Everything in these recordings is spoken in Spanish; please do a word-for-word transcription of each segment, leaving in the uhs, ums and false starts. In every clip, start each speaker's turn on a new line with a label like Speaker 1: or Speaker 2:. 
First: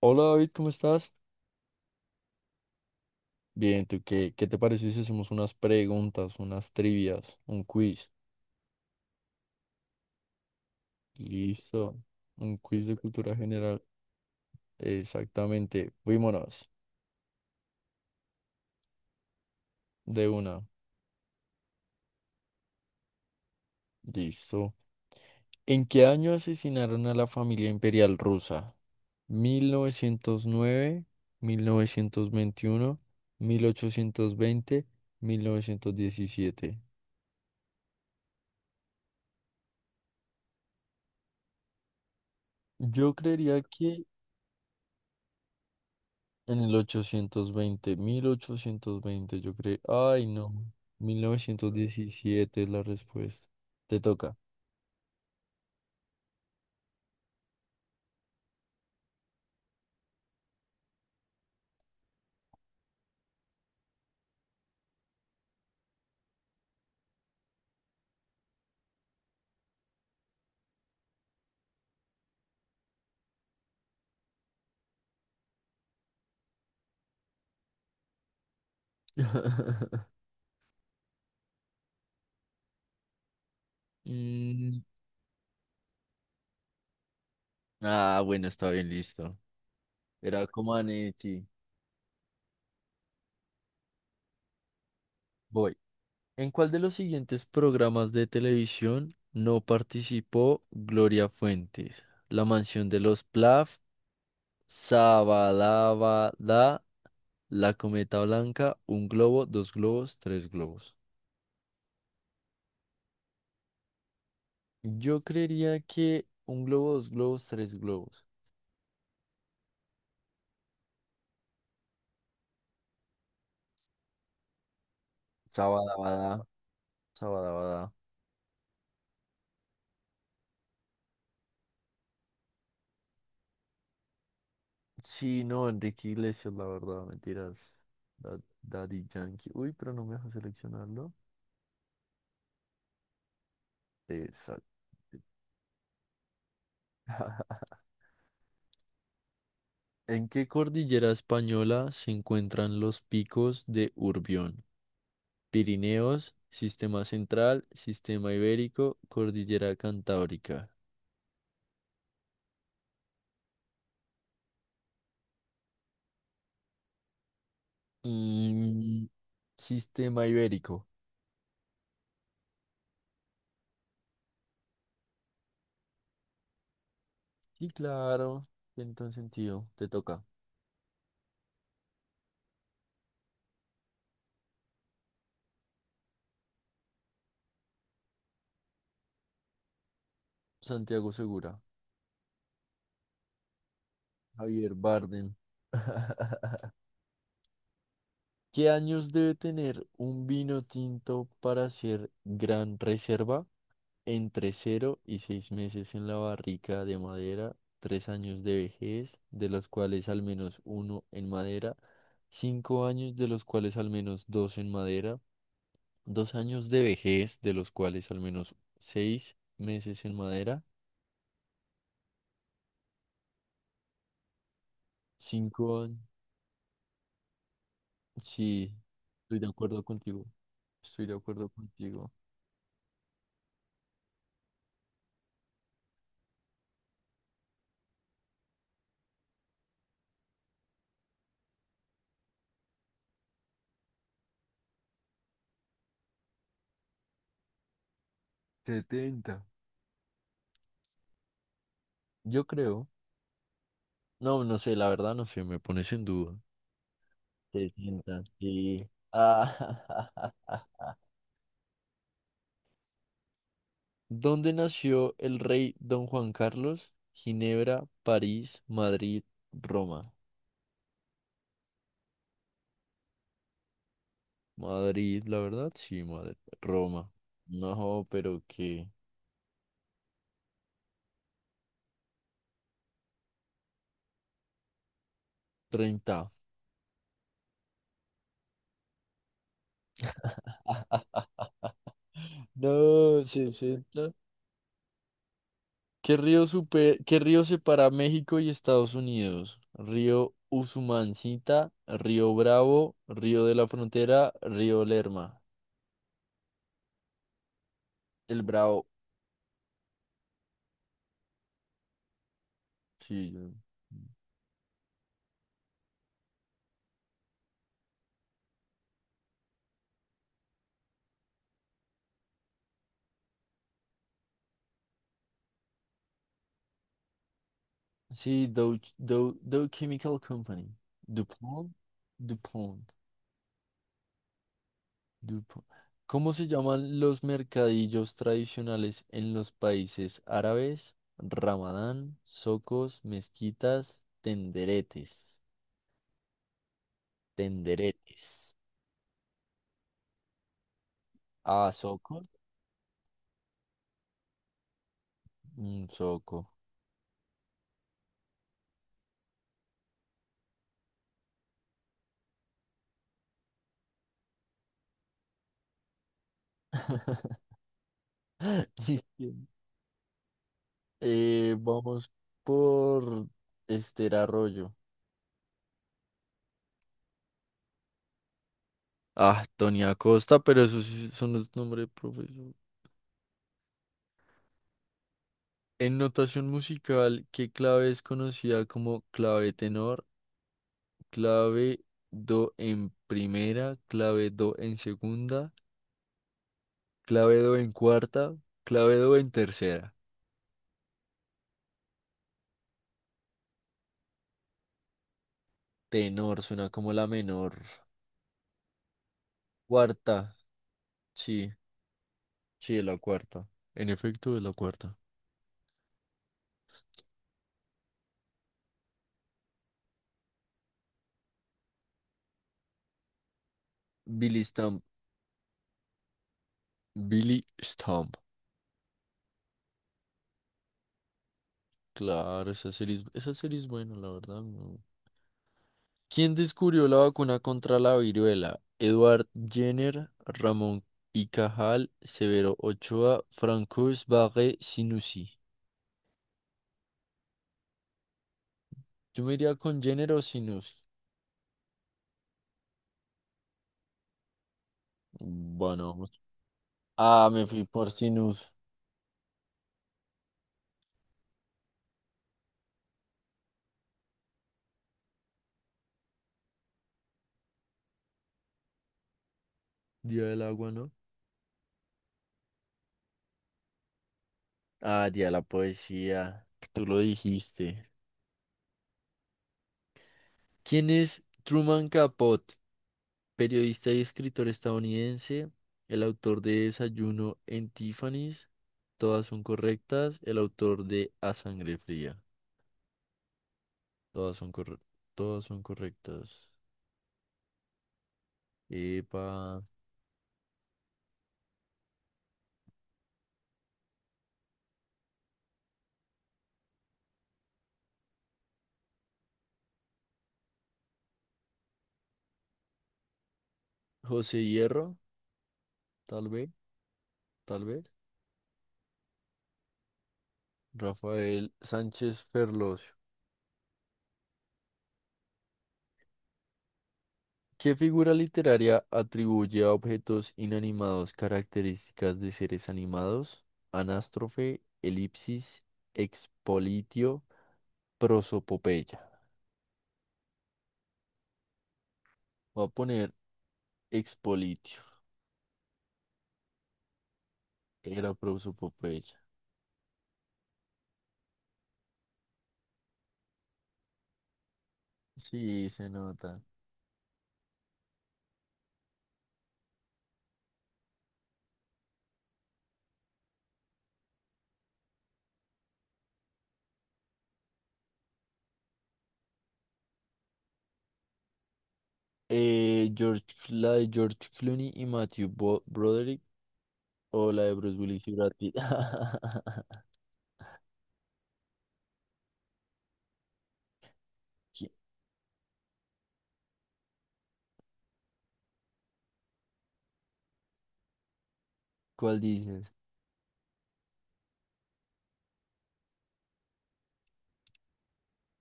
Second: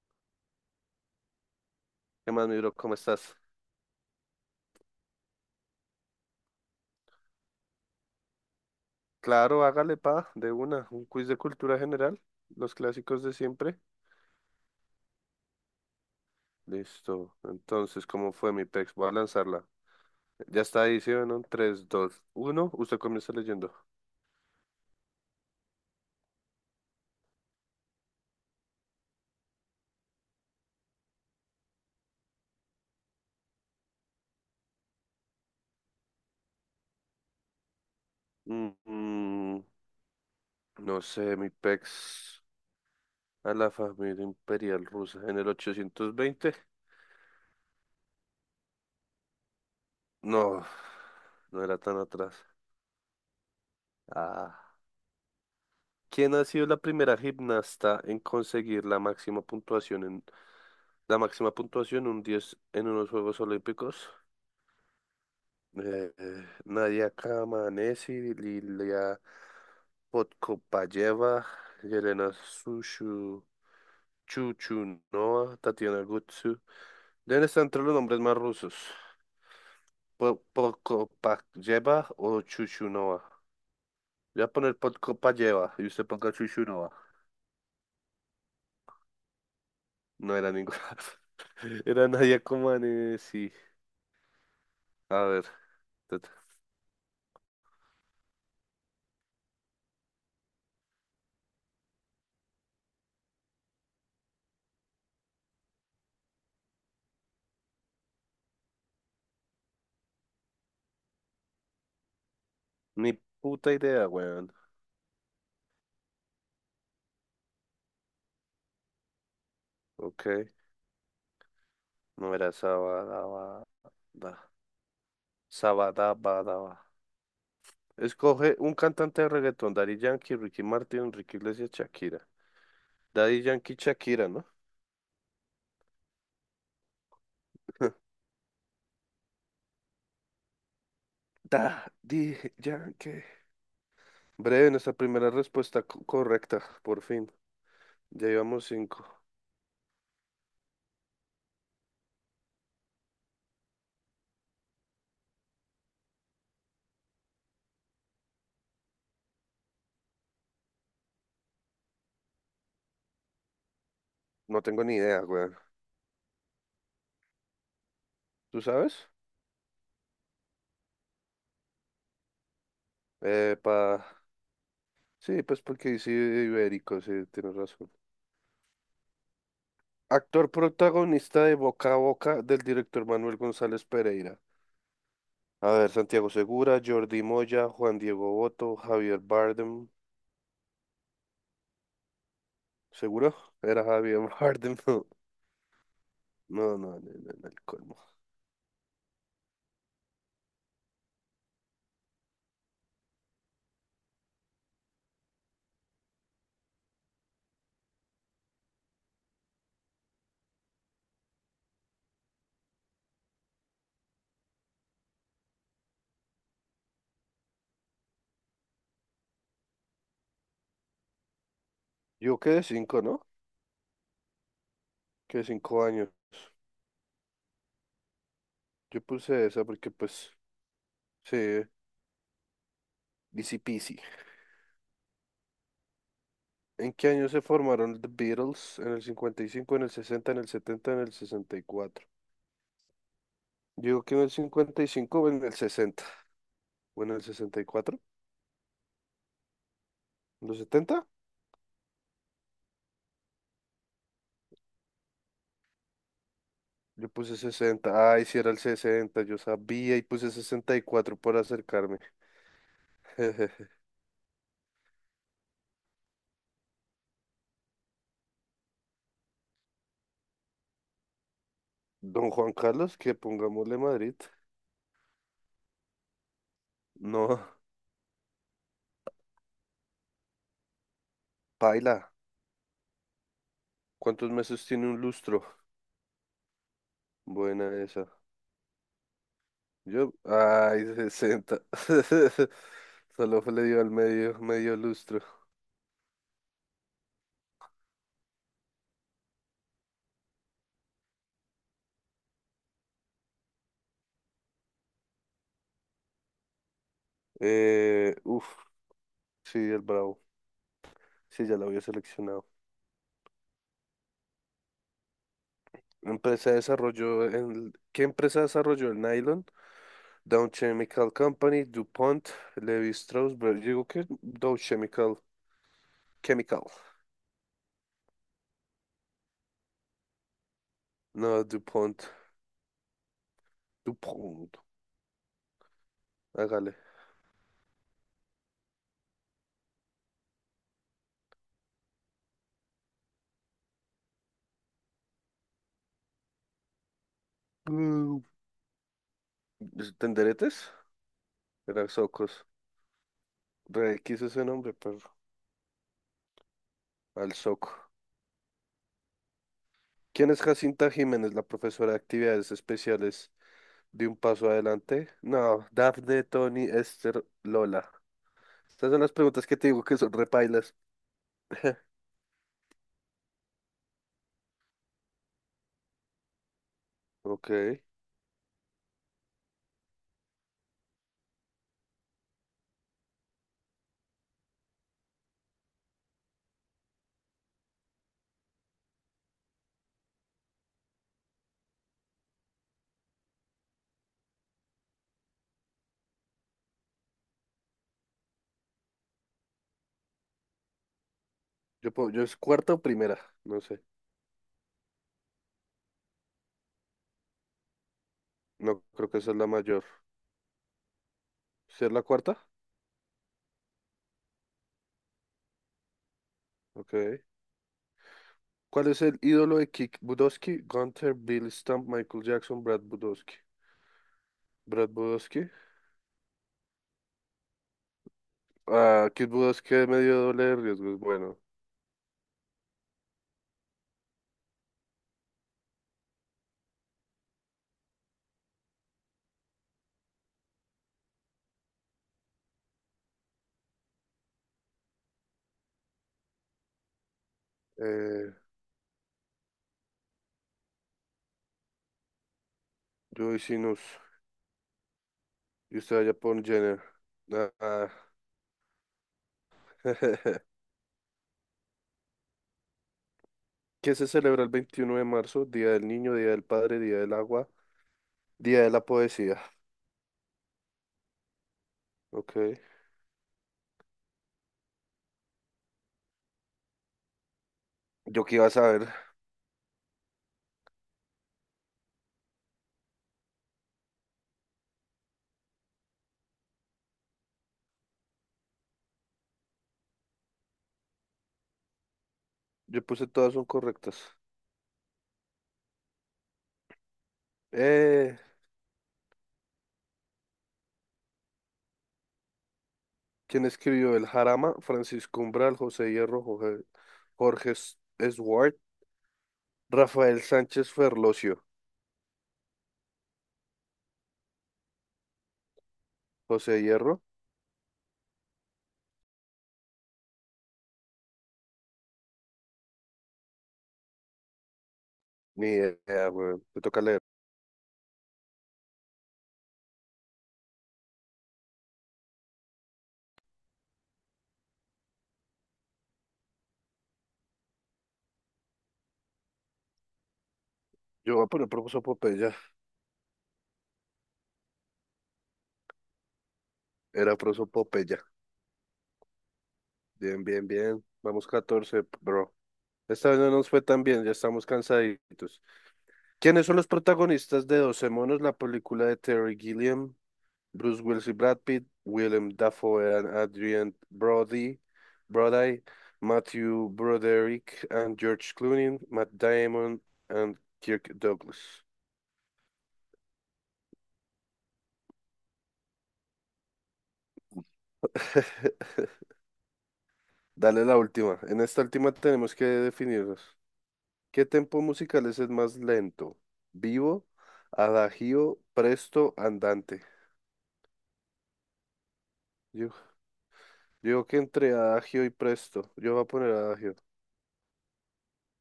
Speaker 1: Hola David, ¿cómo estás?
Speaker 2: ¿Qué más, mi bro? ¿Cómo estás?
Speaker 1: Bien, ¿tú qué, qué te parece si hacemos unas preguntas, unas trivias, un quiz?
Speaker 2: Claro, hágale pa, de una, un quiz de cultura
Speaker 1: Listo,
Speaker 2: general,
Speaker 1: un
Speaker 2: los
Speaker 1: quiz de
Speaker 2: clásicos de
Speaker 1: cultura
Speaker 2: siempre.
Speaker 1: general. Exactamente, fuímonos
Speaker 2: Listo. Entonces, ¿cómo fue mi pex? Voy a lanzarla.
Speaker 1: de
Speaker 2: Ya
Speaker 1: una.
Speaker 2: está ahí, ¿sí o no? tres, dos, uno. Usted comienza leyendo.
Speaker 1: Listo. ¿En qué año asesinaron a la familia imperial rusa? Mil mil mil novecientos novecientos nueve, veintiuno, mil ochocientos veinte, mil novecientos diecisiete.
Speaker 2: Mm, mm, no sé, mi pex.
Speaker 1: Yo
Speaker 2: A
Speaker 1: creería
Speaker 2: la
Speaker 1: que
Speaker 2: familia imperial rusa en el ochocientos veinte.
Speaker 1: en el ochocientos veinte, mil ochocientos veinte, yo creo. Ay, no.
Speaker 2: No,
Speaker 1: mil
Speaker 2: no
Speaker 1: novecientos
Speaker 2: era tan atrás.
Speaker 1: diecisiete es la respuesta. Te toca.
Speaker 2: Ah. ¿Quién ha sido la primera gimnasta en conseguir la máxima puntuación, en La máxima puntuación, un diez en unos Juegos Olímpicos? Eh, eh, Nadia Comaneci, Lilia Podkopayeva, Yelena Sushu, Chuchunova, Tatiana Gutsu. Deben estar entre los nombres más rusos. Po- Podkopayeva o Chuchunova. Voy a poner
Speaker 1: Mm,
Speaker 2: Podkopayeva y usted ponga Chuchunova.
Speaker 1: ah, bueno, está bien, listo.
Speaker 2: No
Speaker 1: Era
Speaker 2: era ninguna.
Speaker 1: Comaneci.
Speaker 2: Era Nadia Comaneci. A ver.
Speaker 1: Voy.
Speaker 2: tut-
Speaker 1: ¿En cuál de los siguientes programas de televisión no participó Gloria Fuentes? La mansión de los Plath, Sabadabada, La Cometa Blanca, Un Globo, Dos Globos, Tres Globos.
Speaker 2: Ni puta idea, weón.
Speaker 1: Yo creería que un globo, dos globos, tres globos.
Speaker 2: Ok. No era Sabadabadaba.
Speaker 1: Sabadabada,
Speaker 2: Sabadabadaba.
Speaker 1: sabadabada.
Speaker 2: Escoge un cantante de reggaetón. Daddy Yankee, Ricky Martin, Enrique Iglesias, Shakira. Daddy Yankee, Shakira, ¿no?
Speaker 1: Sí, no, Enrique Iglesias, la verdad, mentiras. Da- Daddy Yankee. Uy, pero no me deja seleccionarlo.
Speaker 2: Daddy Yankee.
Speaker 1: Exacto.
Speaker 2: Breve, nuestra primera respuesta co- correcta. Por fin. Ya llevamos cinco.
Speaker 1: ¿En qué cordillera española se encuentran los picos de Urbión? Pirineos, Sistema Central, Sistema Ibérico, Cordillera Cantábrica.
Speaker 2: No tengo ni idea, weón. ¿Tú
Speaker 1: Mm,
Speaker 2: sabes?
Speaker 1: Sistema Ibérico.
Speaker 2: Eh, pa... Sí, pues porque dice ibérico, sí, tienes
Speaker 1: Sí,
Speaker 2: razón.
Speaker 1: claro, tiene todo el sentido. Te toca.
Speaker 2: Actor protagonista de Boca a Boca del director Manuel González Pereira. A ver, Santiago Segura, Jordi Moya, Juan Diego Boto, Javier Bardem.
Speaker 1: Santiago Segura,
Speaker 2: ¿Seguro? Era Javier
Speaker 1: Javier
Speaker 2: Bardem. No,
Speaker 1: Bardem.
Speaker 2: no, no, no, no, no, el colmo.
Speaker 1: ¿Qué años debe tener un vino tinto para ser gran reserva? Entre cero y seis meses en la barrica de madera, tres años de vejez, de los cuales al menos uno en madera, cinco años de los cuales al menos dos en madera, dos años de vejez, de los cuales al menos seis meses en madera,
Speaker 2: Yo quedé cinco, ¿no? Quedé
Speaker 1: cinco
Speaker 2: cinco
Speaker 1: años.
Speaker 2: años.
Speaker 1: Sí,
Speaker 2: Yo
Speaker 1: estoy
Speaker 2: puse
Speaker 1: de
Speaker 2: esa
Speaker 1: acuerdo
Speaker 2: porque,
Speaker 1: contigo.
Speaker 2: pues,
Speaker 1: Estoy de
Speaker 2: sí,
Speaker 1: acuerdo contigo.
Speaker 2: easy peasy. ¿En qué año se formaron The Beatles? En el cincuenta y cinco, en el sesenta, en el setenta, en el sesenta y cuatro. Digo que en el cincuenta y cinco o en el sesenta, ¿o en el sesenta y cuatro?
Speaker 1: Setenta.
Speaker 2: ¿En los setenta?
Speaker 1: Yo creo. No, no sé, la verdad no sé, me pones en duda.
Speaker 2: Yo puse sesenta.
Speaker 1: Setenta.
Speaker 2: Ay, si era el
Speaker 1: Sí.
Speaker 2: sesenta. Yo sabía y puse
Speaker 1: Ah,
Speaker 2: sesenta y cuatro por acercarme.
Speaker 1: ¿Dónde nació el rey Don Juan Carlos? Ginebra, París, Madrid, Roma.
Speaker 2: Don Juan Carlos, que pongámosle Madrid.
Speaker 1: Madrid, la verdad, sí, Madrid. Roma.
Speaker 2: No,
Speaker 1: No, pero qué.
Speaker 2: paila. ¿Cuántos meses tiene un lustro?
Speaker 1: Treinta.
Speaker 2: Buena esa. Yo, ay, sesenta.
Speaker 1: No,
Speaker 2: Solo le dio al
Speaker 1: sesenta.
Speaker 2: medio, medio lustro.
Speaker 1: ¿Qué río, supe- qué río separa a México y Estados Unidos? Río Usumancita, Río Bravo, Río de la Frontera, Río Lerma.
Speaker 2: Eh,
Speaker 1: El
Speaker 2: uf,
Speaker 1: Bravo.
Speaker 2: sí, el Bravo. Sí, ya lo había seleccionado.
Speaker 1: Sí, yo-
Speaker 2: Empresa desarrolló el, ¿qué empresa desarrolló el nylon? Dow Chemical Company, DuPont, Levi Strauss, pero yo digo que Dow Chemical, Chemical.
Speaker 1: sí, Dow, Dow- Dow Chemical Company.
Speaker 2: No,
Speaker 1: DuPont,
Speaker 2: DuPont,
Speaker 1: DuPont,
Speaker 2: DuPont.
Speaker 1: DuPont. ¿Cómo se
Speaker 2: Hágale.
Speaker 1: llaman los mercadillos tradicionales en los países árabes? Ramadán, socos, mezquitas, tenderetes.
Speaker 2: Mm,
Speaker 1: Tenderetes.
Speaker 2: pues, ¿tenderetes?
Speaker 1: Ah,
Speaker 2: Era Socos. Re X ese nombre, pero
Speaker 1: un soco.
Speaker 2: Al Soco. ¿Quién es Jacinta Jiménez, la profesora de actividades especiales de Un Paso Adelante? No, Dafne, Tony, Esther, Lola. Estas son las
Speaker 1: Diciendo,
Speaker 2: preguntas que te digo que son repailas.
Speaker 1: eh, vamos por Esther Arroyo.
Speaker 2: Ok.
Speaker 1: Ah, Tony Acosta, pero esos sí son los nombres de profesor. En notación musical, ¿qué clave es conocida como clave tenor, clave do en primera, clave do en segunda, clave do en cuarta, clave do en tercera?
Speaker 2: Yo, puedo- yo es cuarta o primera, no sé.
Speaker 1: Tenor suena como la menor.
Speaker 2: No creo que esa es la mayor.
Speaker 1: Cuarta, sí,
Speaker 2: ¿Sí es la cuarta?
Speaker 1: sí, es la cuarta. En efecto, es la cuarta.
Speaker 2: Ok. ¿Cuál es el ídolo de Kick Budowski? Gunther, Bill Stump, Michael Jackson, Brad Budowski.
Speaker 1: Billy
Speaker 2: Brad Budowski.
Speaker 1: Billy Stump.
Speaker 2: Ah, Kid Budoski de medio doble de riesgos. Bueno,
Speaker 1: Claro, esa serie es, esa serie es buena, la verdad. No. ¿Quién descubrió la vacuna contra la viruela? Edward Jenner, Ramón y Cajal, Severo Ochoa, Francois Barré, Sinussi.
Speaker 2: eh,
Speaker 1: Yo me iría con Jenner o Sinussi.
Speaker 2: Joey Sinus. Y
Speaker 1: Bueno,
Speaker 2: usted
Speaker 1: vamos.
Speaker 2: allá por Jenner.
Speaker 1: Ah, me
Speaker 2: Ah,
Speaker 1: fui
Speaker 2: ah.
Speaker 1: por Sinus.
Speaker 2: ¿Qué se celebra el veintiuno de marzo? Día del niño, día del padre, día del agua, día de la poesía.
Speaker 1: Día del agua, ¿no?
Speaker 2: Ok.
Speaker 1: Ah, día de la poesía. Tú lo dijiste.
Speaker 2: Yo qué iba a saber.
Speaker 1: ¿Quién es Truman Capote? Periodista y escritor estadounidense, el autor de Desayuno en Tiffany's, todas son correctas. El autor de A Sangre Fría,
Speaker 2: Yo puse todas son correctas.
Speaker 1: todas son corre- todas son correctas.
Speaker 2: Eh,
Speaker 1: Epa,
Speaker 2: ¿quién escribió el Jarama? Francisco Umbral, José Hierro, Jorge, Jorge S- Swart, Rafael Sánchez Ferlosio.
Speaker 1: José Hierro, tal vez,
Speaker 2: José Hierro.
Speaker 1: tal vez. Rafael Sánchez Ferlosio.
Speaker 2: Ni idea, güey. Me toca leer.
Speaker 1: ¿Qué figura literaria atribuye a objetos inanimados características de seres animados? Anástrofe, elipsis, expolitio, prosopopeya.
Speaker 2: Yo voy a poner profesor Popeye.
Speaker 1: Voy a poner expolitio.
Speaker 2: Era prosopopeya.
Speaker 1: Era prosopopeya.
Speaker 2: Bien, bien, bien. Vamos catorce bro. Esta vez no nos fue tan bien, ya estamos cansaditos.
Speaker 1: Sí, se nota.
Speaker 2: ¿Quiénes son los protagonistas de Doce monos? La película de Terry Gilliam, Bruce Willis y Brad Pitt, Willem Dafoe and Adrian Brody, Brody, Matthew Broderick and George Clooney, Matt Damon and Kirk Douglas.
Speaker 1: Eh, George, la de George Clooney y Matthew Bo- Broderick o la de Bruce Willis y Brad Pitt.
Speaker 2: Dale la última. En esta última tenemos que definirnos. ¿Qué tempo
Speaker 1: ¿Qui-
Speaker 2: musical es el más lento? ¿Vivo, adagio, presto, andante?
Speaker 1: ¿Cuál
Speaker 2: Yo,
Speaker 1: dices?
Speaker 2: yo digo que entre adagio y presto. Yo voy a poner adagio.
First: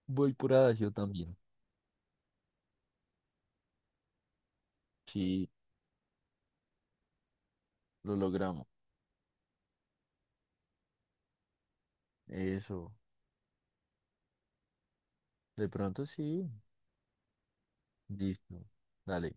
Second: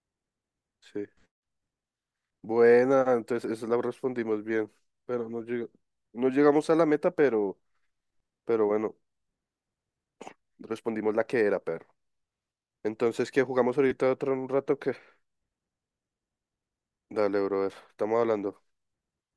Speaker 1: Voy por Adagio
Speaker 2: Sí.
Speaker 1: también.
Speaker 2: Buena, entonces eso la respondimos bien. Pero no,
Speaker 1: Sí,
Speaker 2: llega- no llegamos a la meta, pero,
Speaker 1: lo
Speaker 2: pero
Speaker 1: logramos.
Speaker 2: bueno, respondimos la que era, perro.
Speaker 1: Eso.
Speaker 2: Entonces, ¿qué jugamos ahorita otro un rato? Que
Speaker 1: De pronto sí.
Speaker 2: Dale, brother. Estamos hablando.
Speaker 1: Listo. Dale.